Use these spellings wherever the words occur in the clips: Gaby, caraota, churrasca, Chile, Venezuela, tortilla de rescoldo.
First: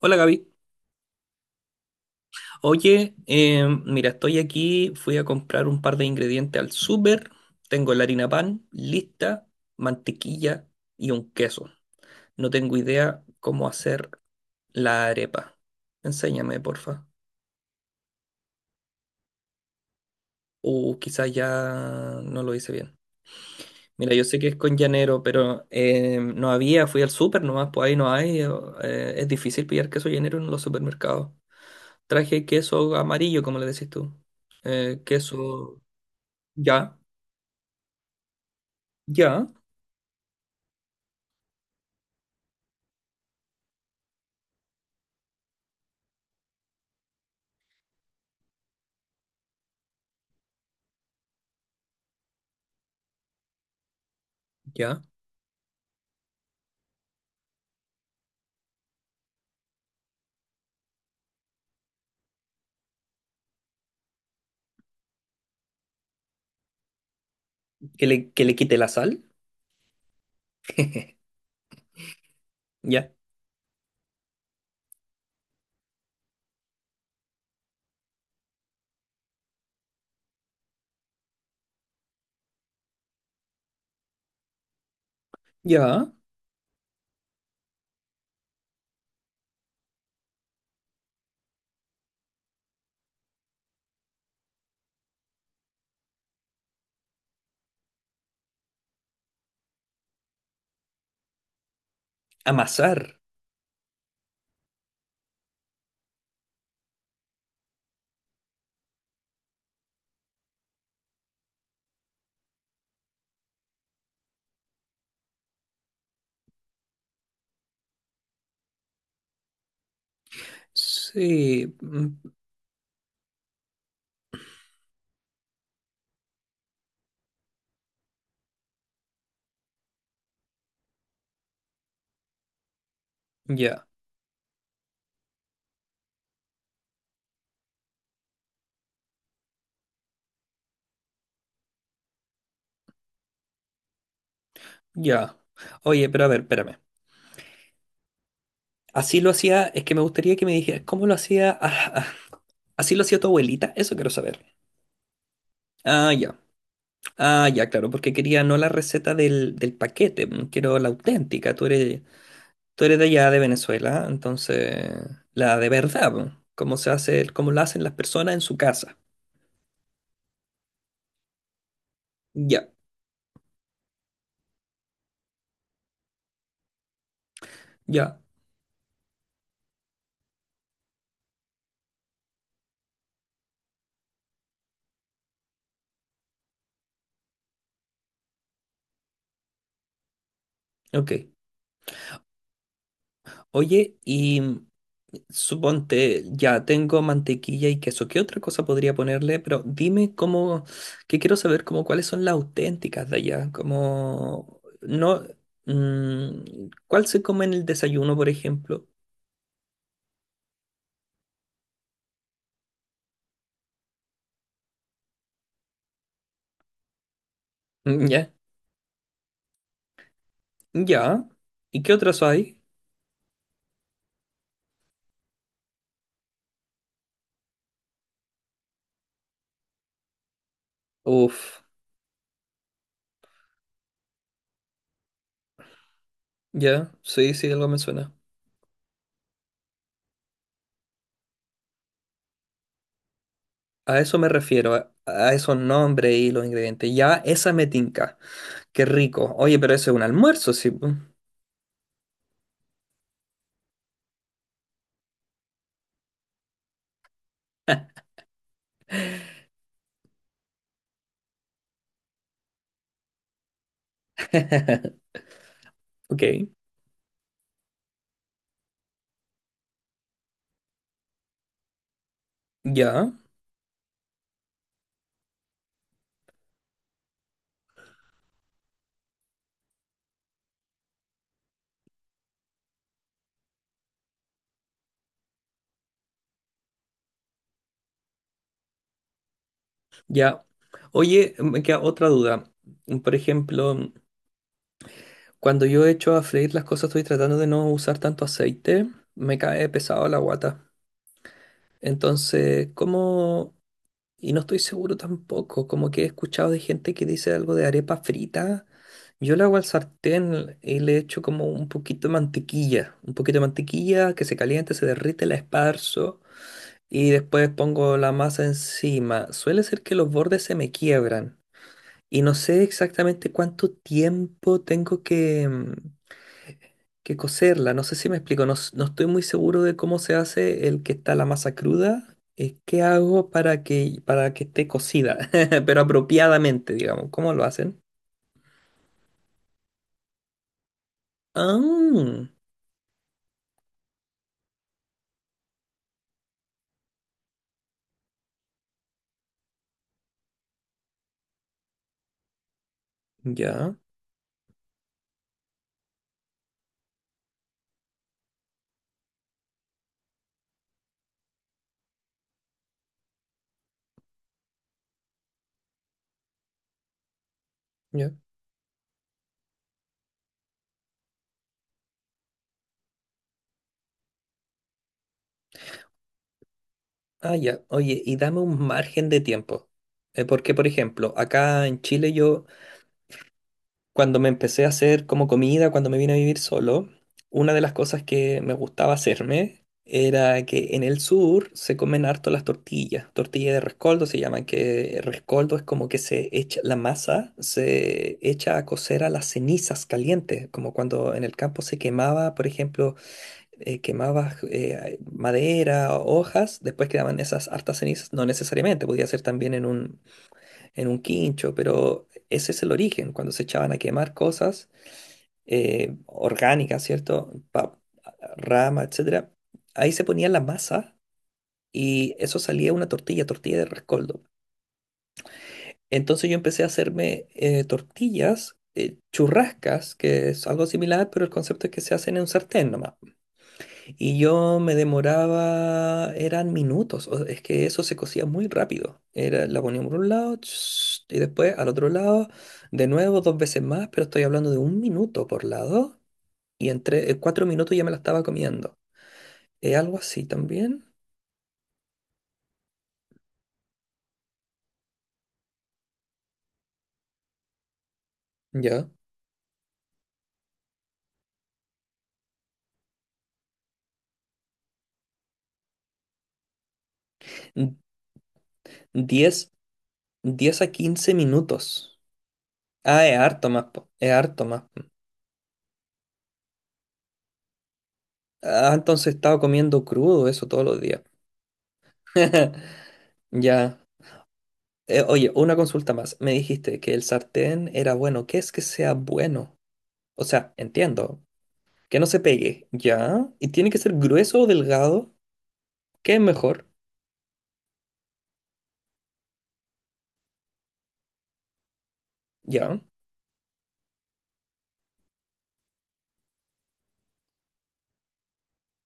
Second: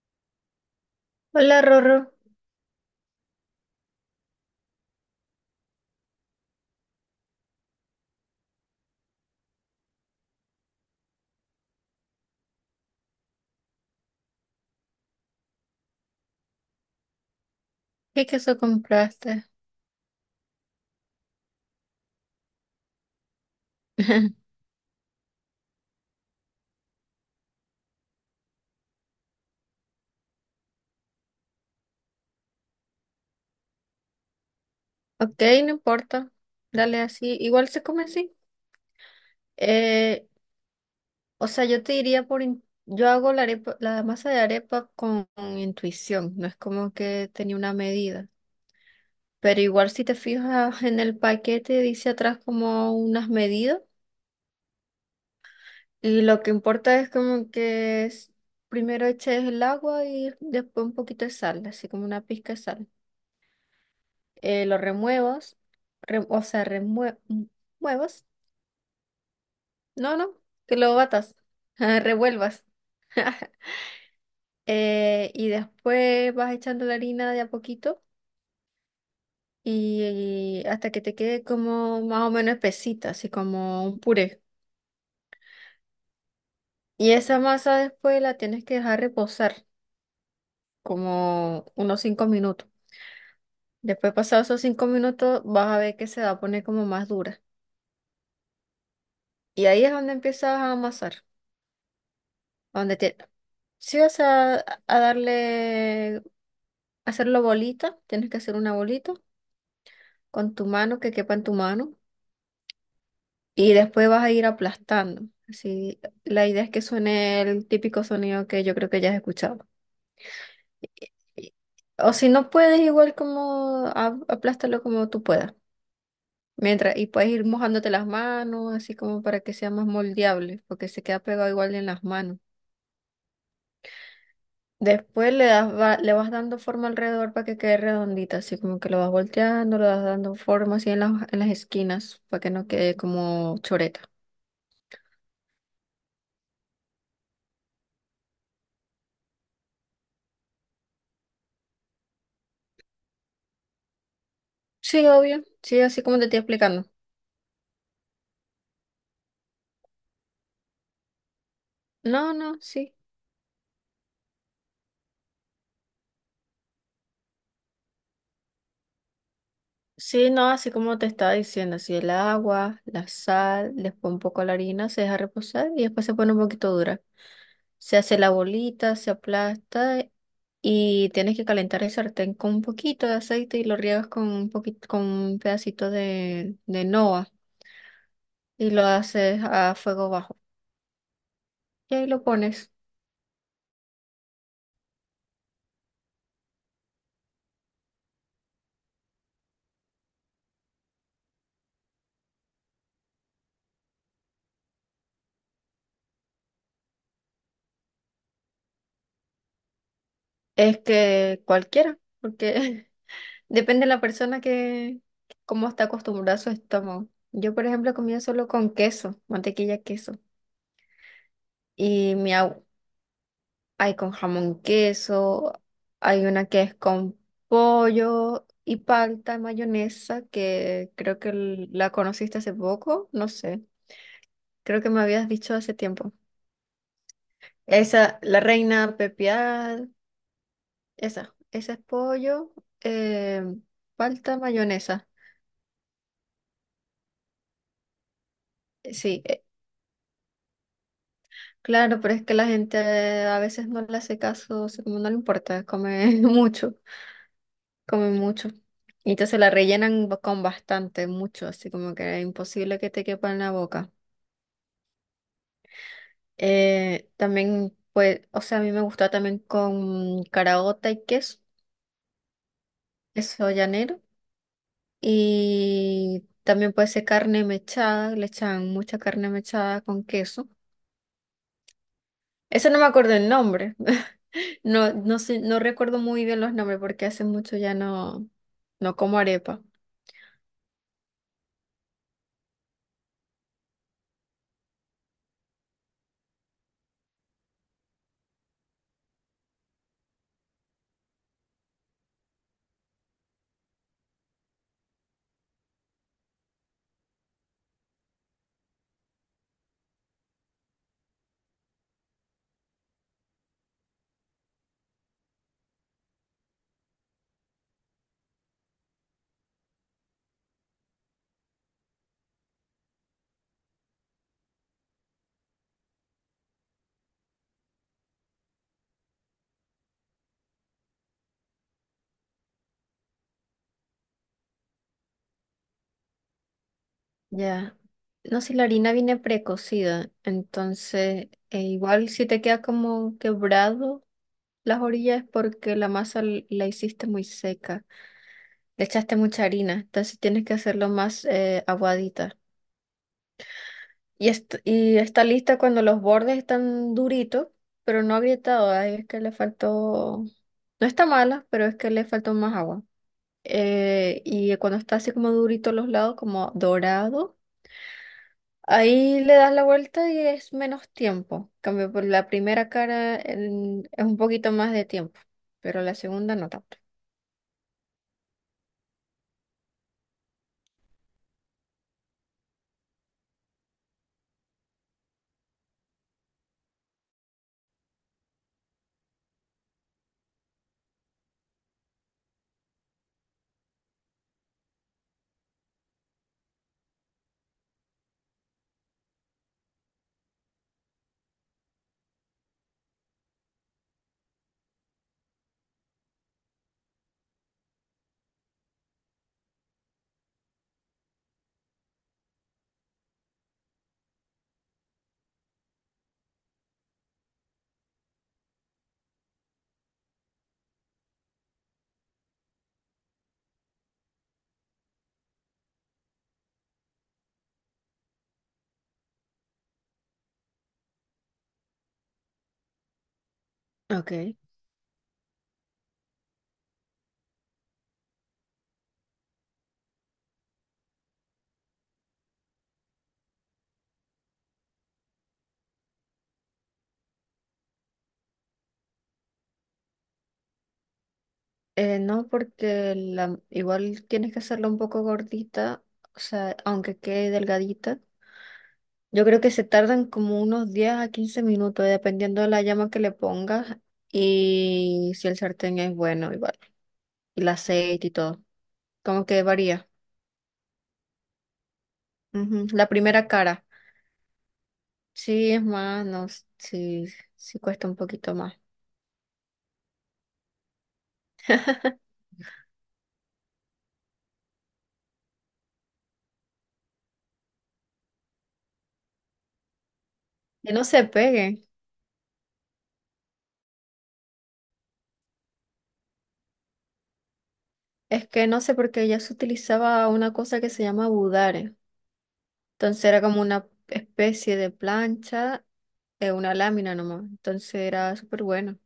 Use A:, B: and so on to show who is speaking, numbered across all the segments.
A: Hola Gaby.
B: Hola Rorro,
A: Oye, mira, estoy aquí, fui a comprar un par de ingredientes al súper, tengo la harina pan lista, mantequilla y un queso. No tengo idea cómo hacer la arepa. Enséñame, porfa.
B: ¿qué queso compraste?
A: O quizás ya no lo hice bien. Mira, yo sé que es con llanero, pero no había, fui al súper nomás, pues ahí no hay. Es difícil pillar queso llanero en los supermercados. Traje queso amarillo, como le decís tú. Eh,
B: Ok, no
A: queso...
B: importa,
A: Ya.
B: dale así, igual se come así.
A: Ya,
B: Eh, yo te diría yo hago la arepa, la masa de arepa con intuición, no es como que tenía una medida, pero igual si te fijas en el paquete dice atrás como unas medidas,
A: ya.
B: y lo que importa es primero eches el agua y después un poquito de sal, así como una pizca de sal. Lo remuevos, re- o sea, remue- muevos.
A: Que le quite la sal.
B: No, no, que lo batas, revuelvas.
A: Ya,
B: Y después vas echando la harina de a poquito y hasta que te quede como más o menos espesita, así como un puré.
A: ya.
B: Y esa masa después la tienes que dejar reposar como unos 5 minutos. Después, pasados esos 5 minutos, vas a ver que se va a poner como más dura. Y ahí es donde empiezas a amasar, donde
A: Amasar.
B: te, sí, o sea, a darle, hacerlo bolita. Tienes que hacer una bolita con tu mano, que quepa en tu mano, y después vas a ir aplastando. Así, la idea es que suene el típico sonido que yo creo que ya has escuchado. Y- y-
A: Sí,
B: O si no puedes, igual como aplástalo como tú puedas. Mientras, y puedes ir mojándote las manos, así como para que sea más moldeable, porque se queda pegado igual en las manos.
A: ya,
B: Después le das, le vas dando forma alrededor para que quede redondita, así como que lo vas volteando, le vas dando forma así en en las esquinas para que no quede como choreta.
A: ya. Oye, pero a ver, espérame. Así lo hacía, es que me gustaría que me dijeras, ¿cómo lo hacía? ¿Así lo hacía tu abuelita? Eso quiero saber.
B: Sí, obvio, sí, así
A: Ah,
B: como te
A: ya.
B: estoy explicando.
A: Ah, ya, claro, porque quería no la receta del paquete, mm, quiero la auténtica.
B: No, no,
A: Tú
B: sí.
A: eres de allá de Venezuela, entonces la de verdad, mm, cómo se hace, cómo la hacen las personas en su casa.
B: Sí, no, así como te estaba diciendo, así el
A: Ya,
B: agua, la sal, después un poco la harina, se deja reposar y después se pone un poquito dura. Se
A: ya,
B: hace la bolita, se aplasta, y tienes que calentar el sartén con un poquito de aceite y lo riegas con un poquito, con un pedacito de noa. Y lo haces a fuego bajo.
A: ok.
B: Y ahí lo pones.
A: Oye, y suponte, ya tengo mantequilla y queso. ¿Qué otra cosa podría ponerle? Pero dime cómo, que quiero saber como cuáles son las auténticas de allá. Como, no, mm, ¿cuál se come en el desayuno, por ejemplo?
B: Es que cualquiera, porque depende de la persona, cómo está acostumbrada a su estómago. Yo, por ejemplo,
A: Mm,
B: comía
A: ya,
B: solo con queso, mantequilla, queso.
A: ya. ¿Y qué
B: Y
A: otras
B: mi
A: hay?
B: abu- Hay con jamón, queso, hay una que es con pollo y palta, mayonesa, que creo que
A: Uf,
B: la conociste hace poco, no sé. Creo que me habías dicho hace tiempo.
A: ya, sí, sí, algo me suena.
B: Esa, la reina pepiada. Esa es pollo, em,
A: A eso me
B: falta
A: refiero,
B: mayonesa.
A: a esos nombres y los ingredientes. Ya, esa me tinca. Qué
B: Sí,
A: rico. Oye, pero eso es un almuerzo, sí po.
B: claro, pero es que la gente, a veces no le hace caso, o sea, como no le importa, come mucho, come mucho. Y entonces la rellenan con bastante, mucho, así como que es imposible que te quepa en la boca.
A: Ok.
B: También, pues, o sea, a mí me gusta también con caraota y queso,
A: Ya,
B: queso llanero. Y también puede ser carne mechada, le echan mucha carne mechada con queso. Eso no me acuerdo el nombre. No, no sé, no recuerdo muy bien los nombres porque hace mucho ya no, no como arepa.
A: ya. Oye, me queda otra duda. Por ejemplo, cuando yo echo a freír las cosas, estoy tratando de no usar tanto aceite, me cae pesado la guata. Entonces, ¿cómo? Y no estoy seguro tampoco, como que he escuchado de gente que dice algo de arepa frita. Yo la hago al sartén y le echo como un poquito de mantequilla, un poquito de mantequilla que se caliente, se derrite, la esparzo y después pongo la masa encima. Suele ser que los bordes se me quiebran. Y no sé exactamente cuánto tiempo tengo que cocerla. No sé si me explico. No estoy muy seguro de cómo se hace el que está la masa cruda. ¿Qué hago para para que esté cocida? Pero apropiadamente, digamos. ¿Cómo lo
B: Ya.
A: hacen?
B: No sé, la harina viene precocida, entonces igual si
A: Ah,
B: te queda como quebrado las orillas, es porque la masa la hiciste muy seca, le echaste mucha harina, entonces tienes que hacerlo más, aguadita.
A: ya,
B: Y está lista cuando los bordes están duritos, pero no agrietados. Ahí es que le faltó. No está mala, pero es que le faltó más agua. Y cuando está así como durito los lados, como dorado,
A: ya.
B: ahí le das la vuelta y es menos tiempo. En cambio, por la primera cara es un poquito más de tiempo, pero la segunda no tanto.
A: Ah, ya. Oye, y dame un margen de tiempo. Porque, por ejemplo, acá en Chile yo cuando me empecé a hacer como comida, cuando me vine a vivir solo, una de las cosas que me gustaba hacerme era que en el sur se comen harto las tortillas. Tortilla de rescoldo se llaman, que rescoldo es como que se echa, la masa se echa a cocer a las cenizas calientes, como cuando en el campo se quemaba, por ejemplo, quemaba madera hojas, después quedaban esas hartas cenizas, no necesariamente, podía ser también en un quincho, pero ese es el origen, cuando se echaban a quemar cosas orgánicas, ¿cierto? Rama, etcétera. Ahí se ponía la masa y eso salía una tortilla, tortilla de rescoldo. Entonces yo empecé a hacerme tortillas, churrascas, que es algo similar, pero el concepto es que se hacen en un sartén nomás. Y
B: Okay.
A: yo me demoraba, eran minutos, es que eso se cocía muy rápido. Era, la ponía por un lado ch, y después al otro lado, de nuevo dos veces más, pero estoy hablando de un minuto por lado y en cuatro minutos ya me la estaba comiendo. ¿Es algo así también?
B: No, porque la, igual tienes que hacerla un poco gordita, o sea, aunque quede delgadita.
A: Ya.
B: Yo creo que se tardan como unos 10 a 15 minutos, dependiendo de la llama que le pongas y si el sartén es bueno, igual. Y el
A: N-
B: aceite y todo. Como que
A: Diez,
B: varía.
A: diez a quince minutos.
B: Ujú. La
A: Ah, es
B: primera
A: harto
B: cara.
A: más, po, es harto más.
B: Sí, es más, no, sí, sí cuesta un poquito más.
A: Ah, entonces estaba comiendo crudo eso todos los días. Ya. Oye, una consulta más. Me dijiste que el sartén era bueno. ¿Qué es que sea bueno? O sea,
B: Que no se
A: entiendo.
B: pegue.
A: Que no se pegue. ¿Ya? ¿Y tiene que ser grueso o delgado? ¿Qué es mejor?
B: Es que no sé, porque ya se utilizaba una cosa que se llama budare.
A: ¿Ya?
B: Entonces era como una especie de plancha, una lámina nomás. Entonces era súper bueno.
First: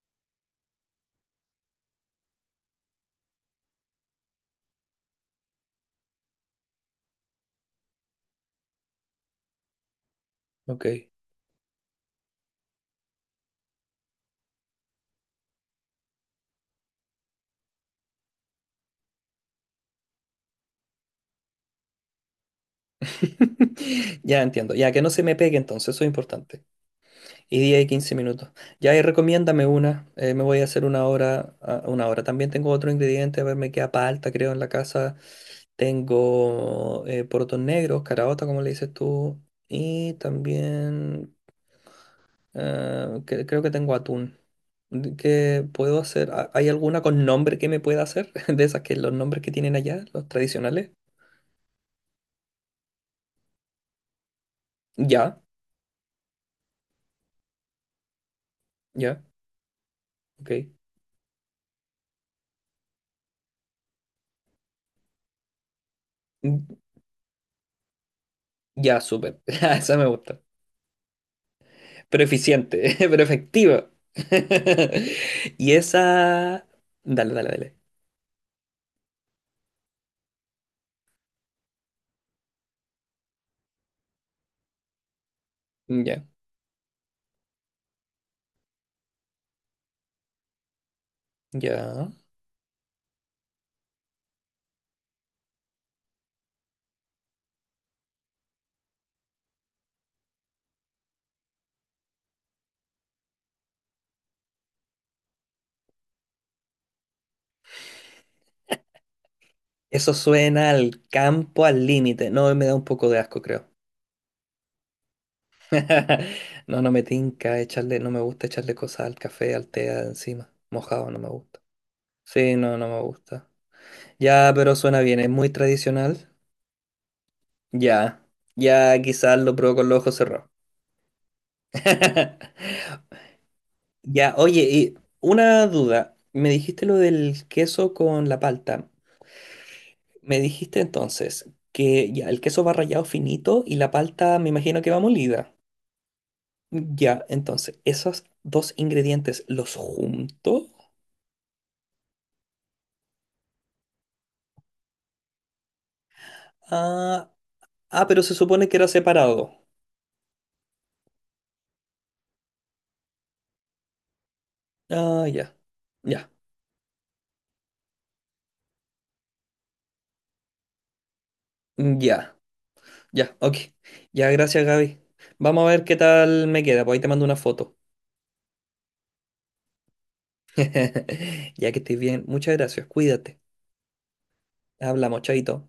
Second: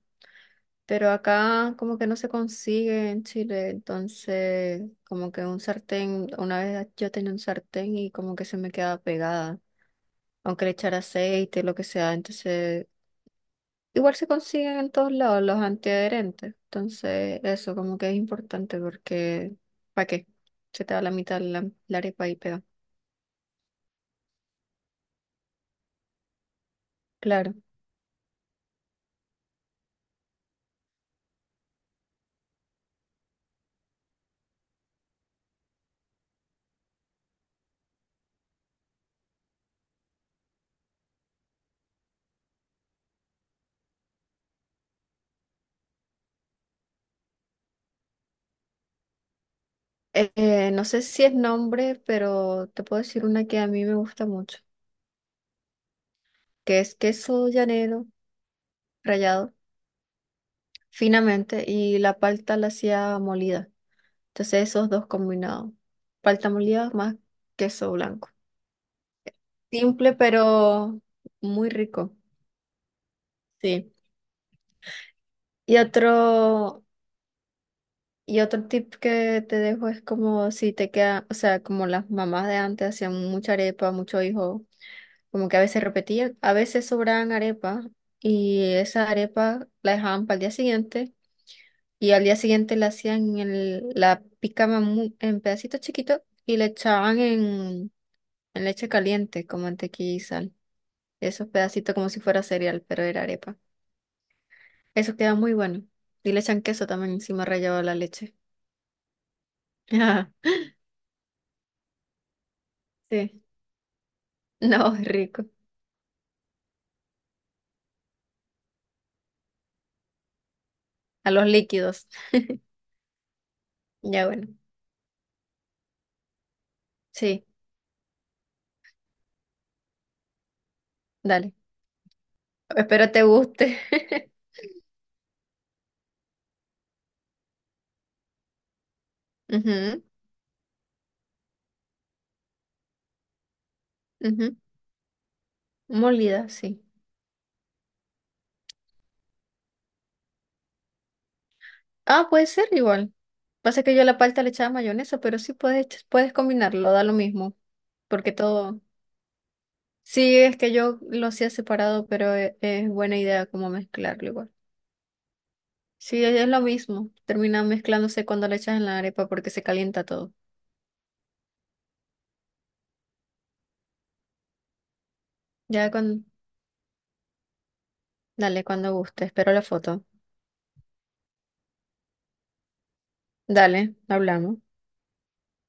B: Pero acá como que no se consigue en Chile, entonces como que un sartén, una vez yo tenía un sartén y como que se me quedaba pegada, aunque le
A: Ok.
B: echara aceite, lo que sea, entonces igual se consiguen en todos lados los antiadherentes, entonces eso como que es importante porque ¿para qué? Se te va la mitad la arepa y pega.
A: Ya entiendo. Ya que no se me pegue entonces, eso es importante.
B: Claro.
A: Y 10 y 15 minutos. Ya y recomiéndame una. Me voy a hacer una hora. Una hora. También tengo otro ingrediente. A ver, me queda palta, creo, en la casa. Tengo porotos negros, caraota, como le dices tú. Y también creo que tengo atún. ¿Qué puedo hacer? ¿Hay alguna con nombre que me pueda hacer? De esas que los nombres que tienen allá, los
B: No
A: tradicionales.
B: sé si es nombre, pero te puedo decir una que a mí me gusta mucho,
A: Ya,
B: que es queso llanero
A: ya,
B: rallado
A: ok.
B: finamente y la palta la hacía molida. Entonces esos dos combinados, palta
A: Mm,
B: molida más queso blanco.
A: ya, súper. Ah, esa me
B: Simple
A: gusta.
B: pero muy rico,
A: Pero eficiente, pero efectiva.
B: sí.
A: Y
B: Y
A: esa...
B: otro,
A: Dale, dale, dale.
B: y otro tip que te dejo es como si te queda, o sea, como las mamás de antes hacían mucha arepa, mucho hijo, como que a veces
A: Mm, ya,
B: repetían, a veces sobraban arepa, y esa arepa la dejaban para el día siguiente.
A: ya.
B: Y al día siguiente la hacían la picaban en pedacitos chiquitos y le echaban en leche caliente con mantequilla y sal. Esos pedacitos como si fuera cereal, pero era arepa. Eso queda muy bueno. Y le echan queso también encima rallado de la leche.
A: Eso suena al campo al límite. No, me da un poco de asco,
B: Sí.
A: creo.
B: No, es rico.
A: No, no me tinca echarle, no me gusta echarle cosas al café, al té encima. Mojado no me
B: A los
A: gusta.
B: líquidos.
A: Sí, no, no me gusta.
B: Ya, bueno.
A: Ya, pero suena bien, es muy tradicional.
B: Sí,
A: Ya, ya quizás lo pruebo con los ojos cerrados.
B: dale. Espero te guste.
A: Ya, oye, y una duda. Me dijiste lo del queso con la palta.
B: Ujú,
A: Me dijiste entonces que ya el queso va rallado finito y la palta me
B: ujú.
A: imagino que va molida.
B: Molida, sí.
A: Ya, entonces, esos dos ingredientes los junto.
B: Ah, puede ser igual. Pasa que yo a la palta le echaba mayonesa, pero sí puedes, puedes combinarlo, da lo
A: Ah,
B: mismo.
A: ah, pero
B: Porque
A: se supone que
B: todo.
A: era separado.
B: Sí, es que yo lo hacía separado, pero es, buena idea como mezclarlo igual.
A: Ah, ya.
B: Sí,
A: Ya.
B: es lo mismo. Termina mezclándose cuando le echas en la arepa porque se calienta todo.
A: Ya. Ya, ok. Ya, gracias, Gaby. Vamos a ver
B: Ya
A: qué
B: con.
A: tal me queda, pues ahí te mando una foto.
B: Dale, cuando guste. Espero la foto.
A: Ya que estés bien. Muchas gracias, cuídate.
B: Dale, hablamos.
A: Hablamos, chaito.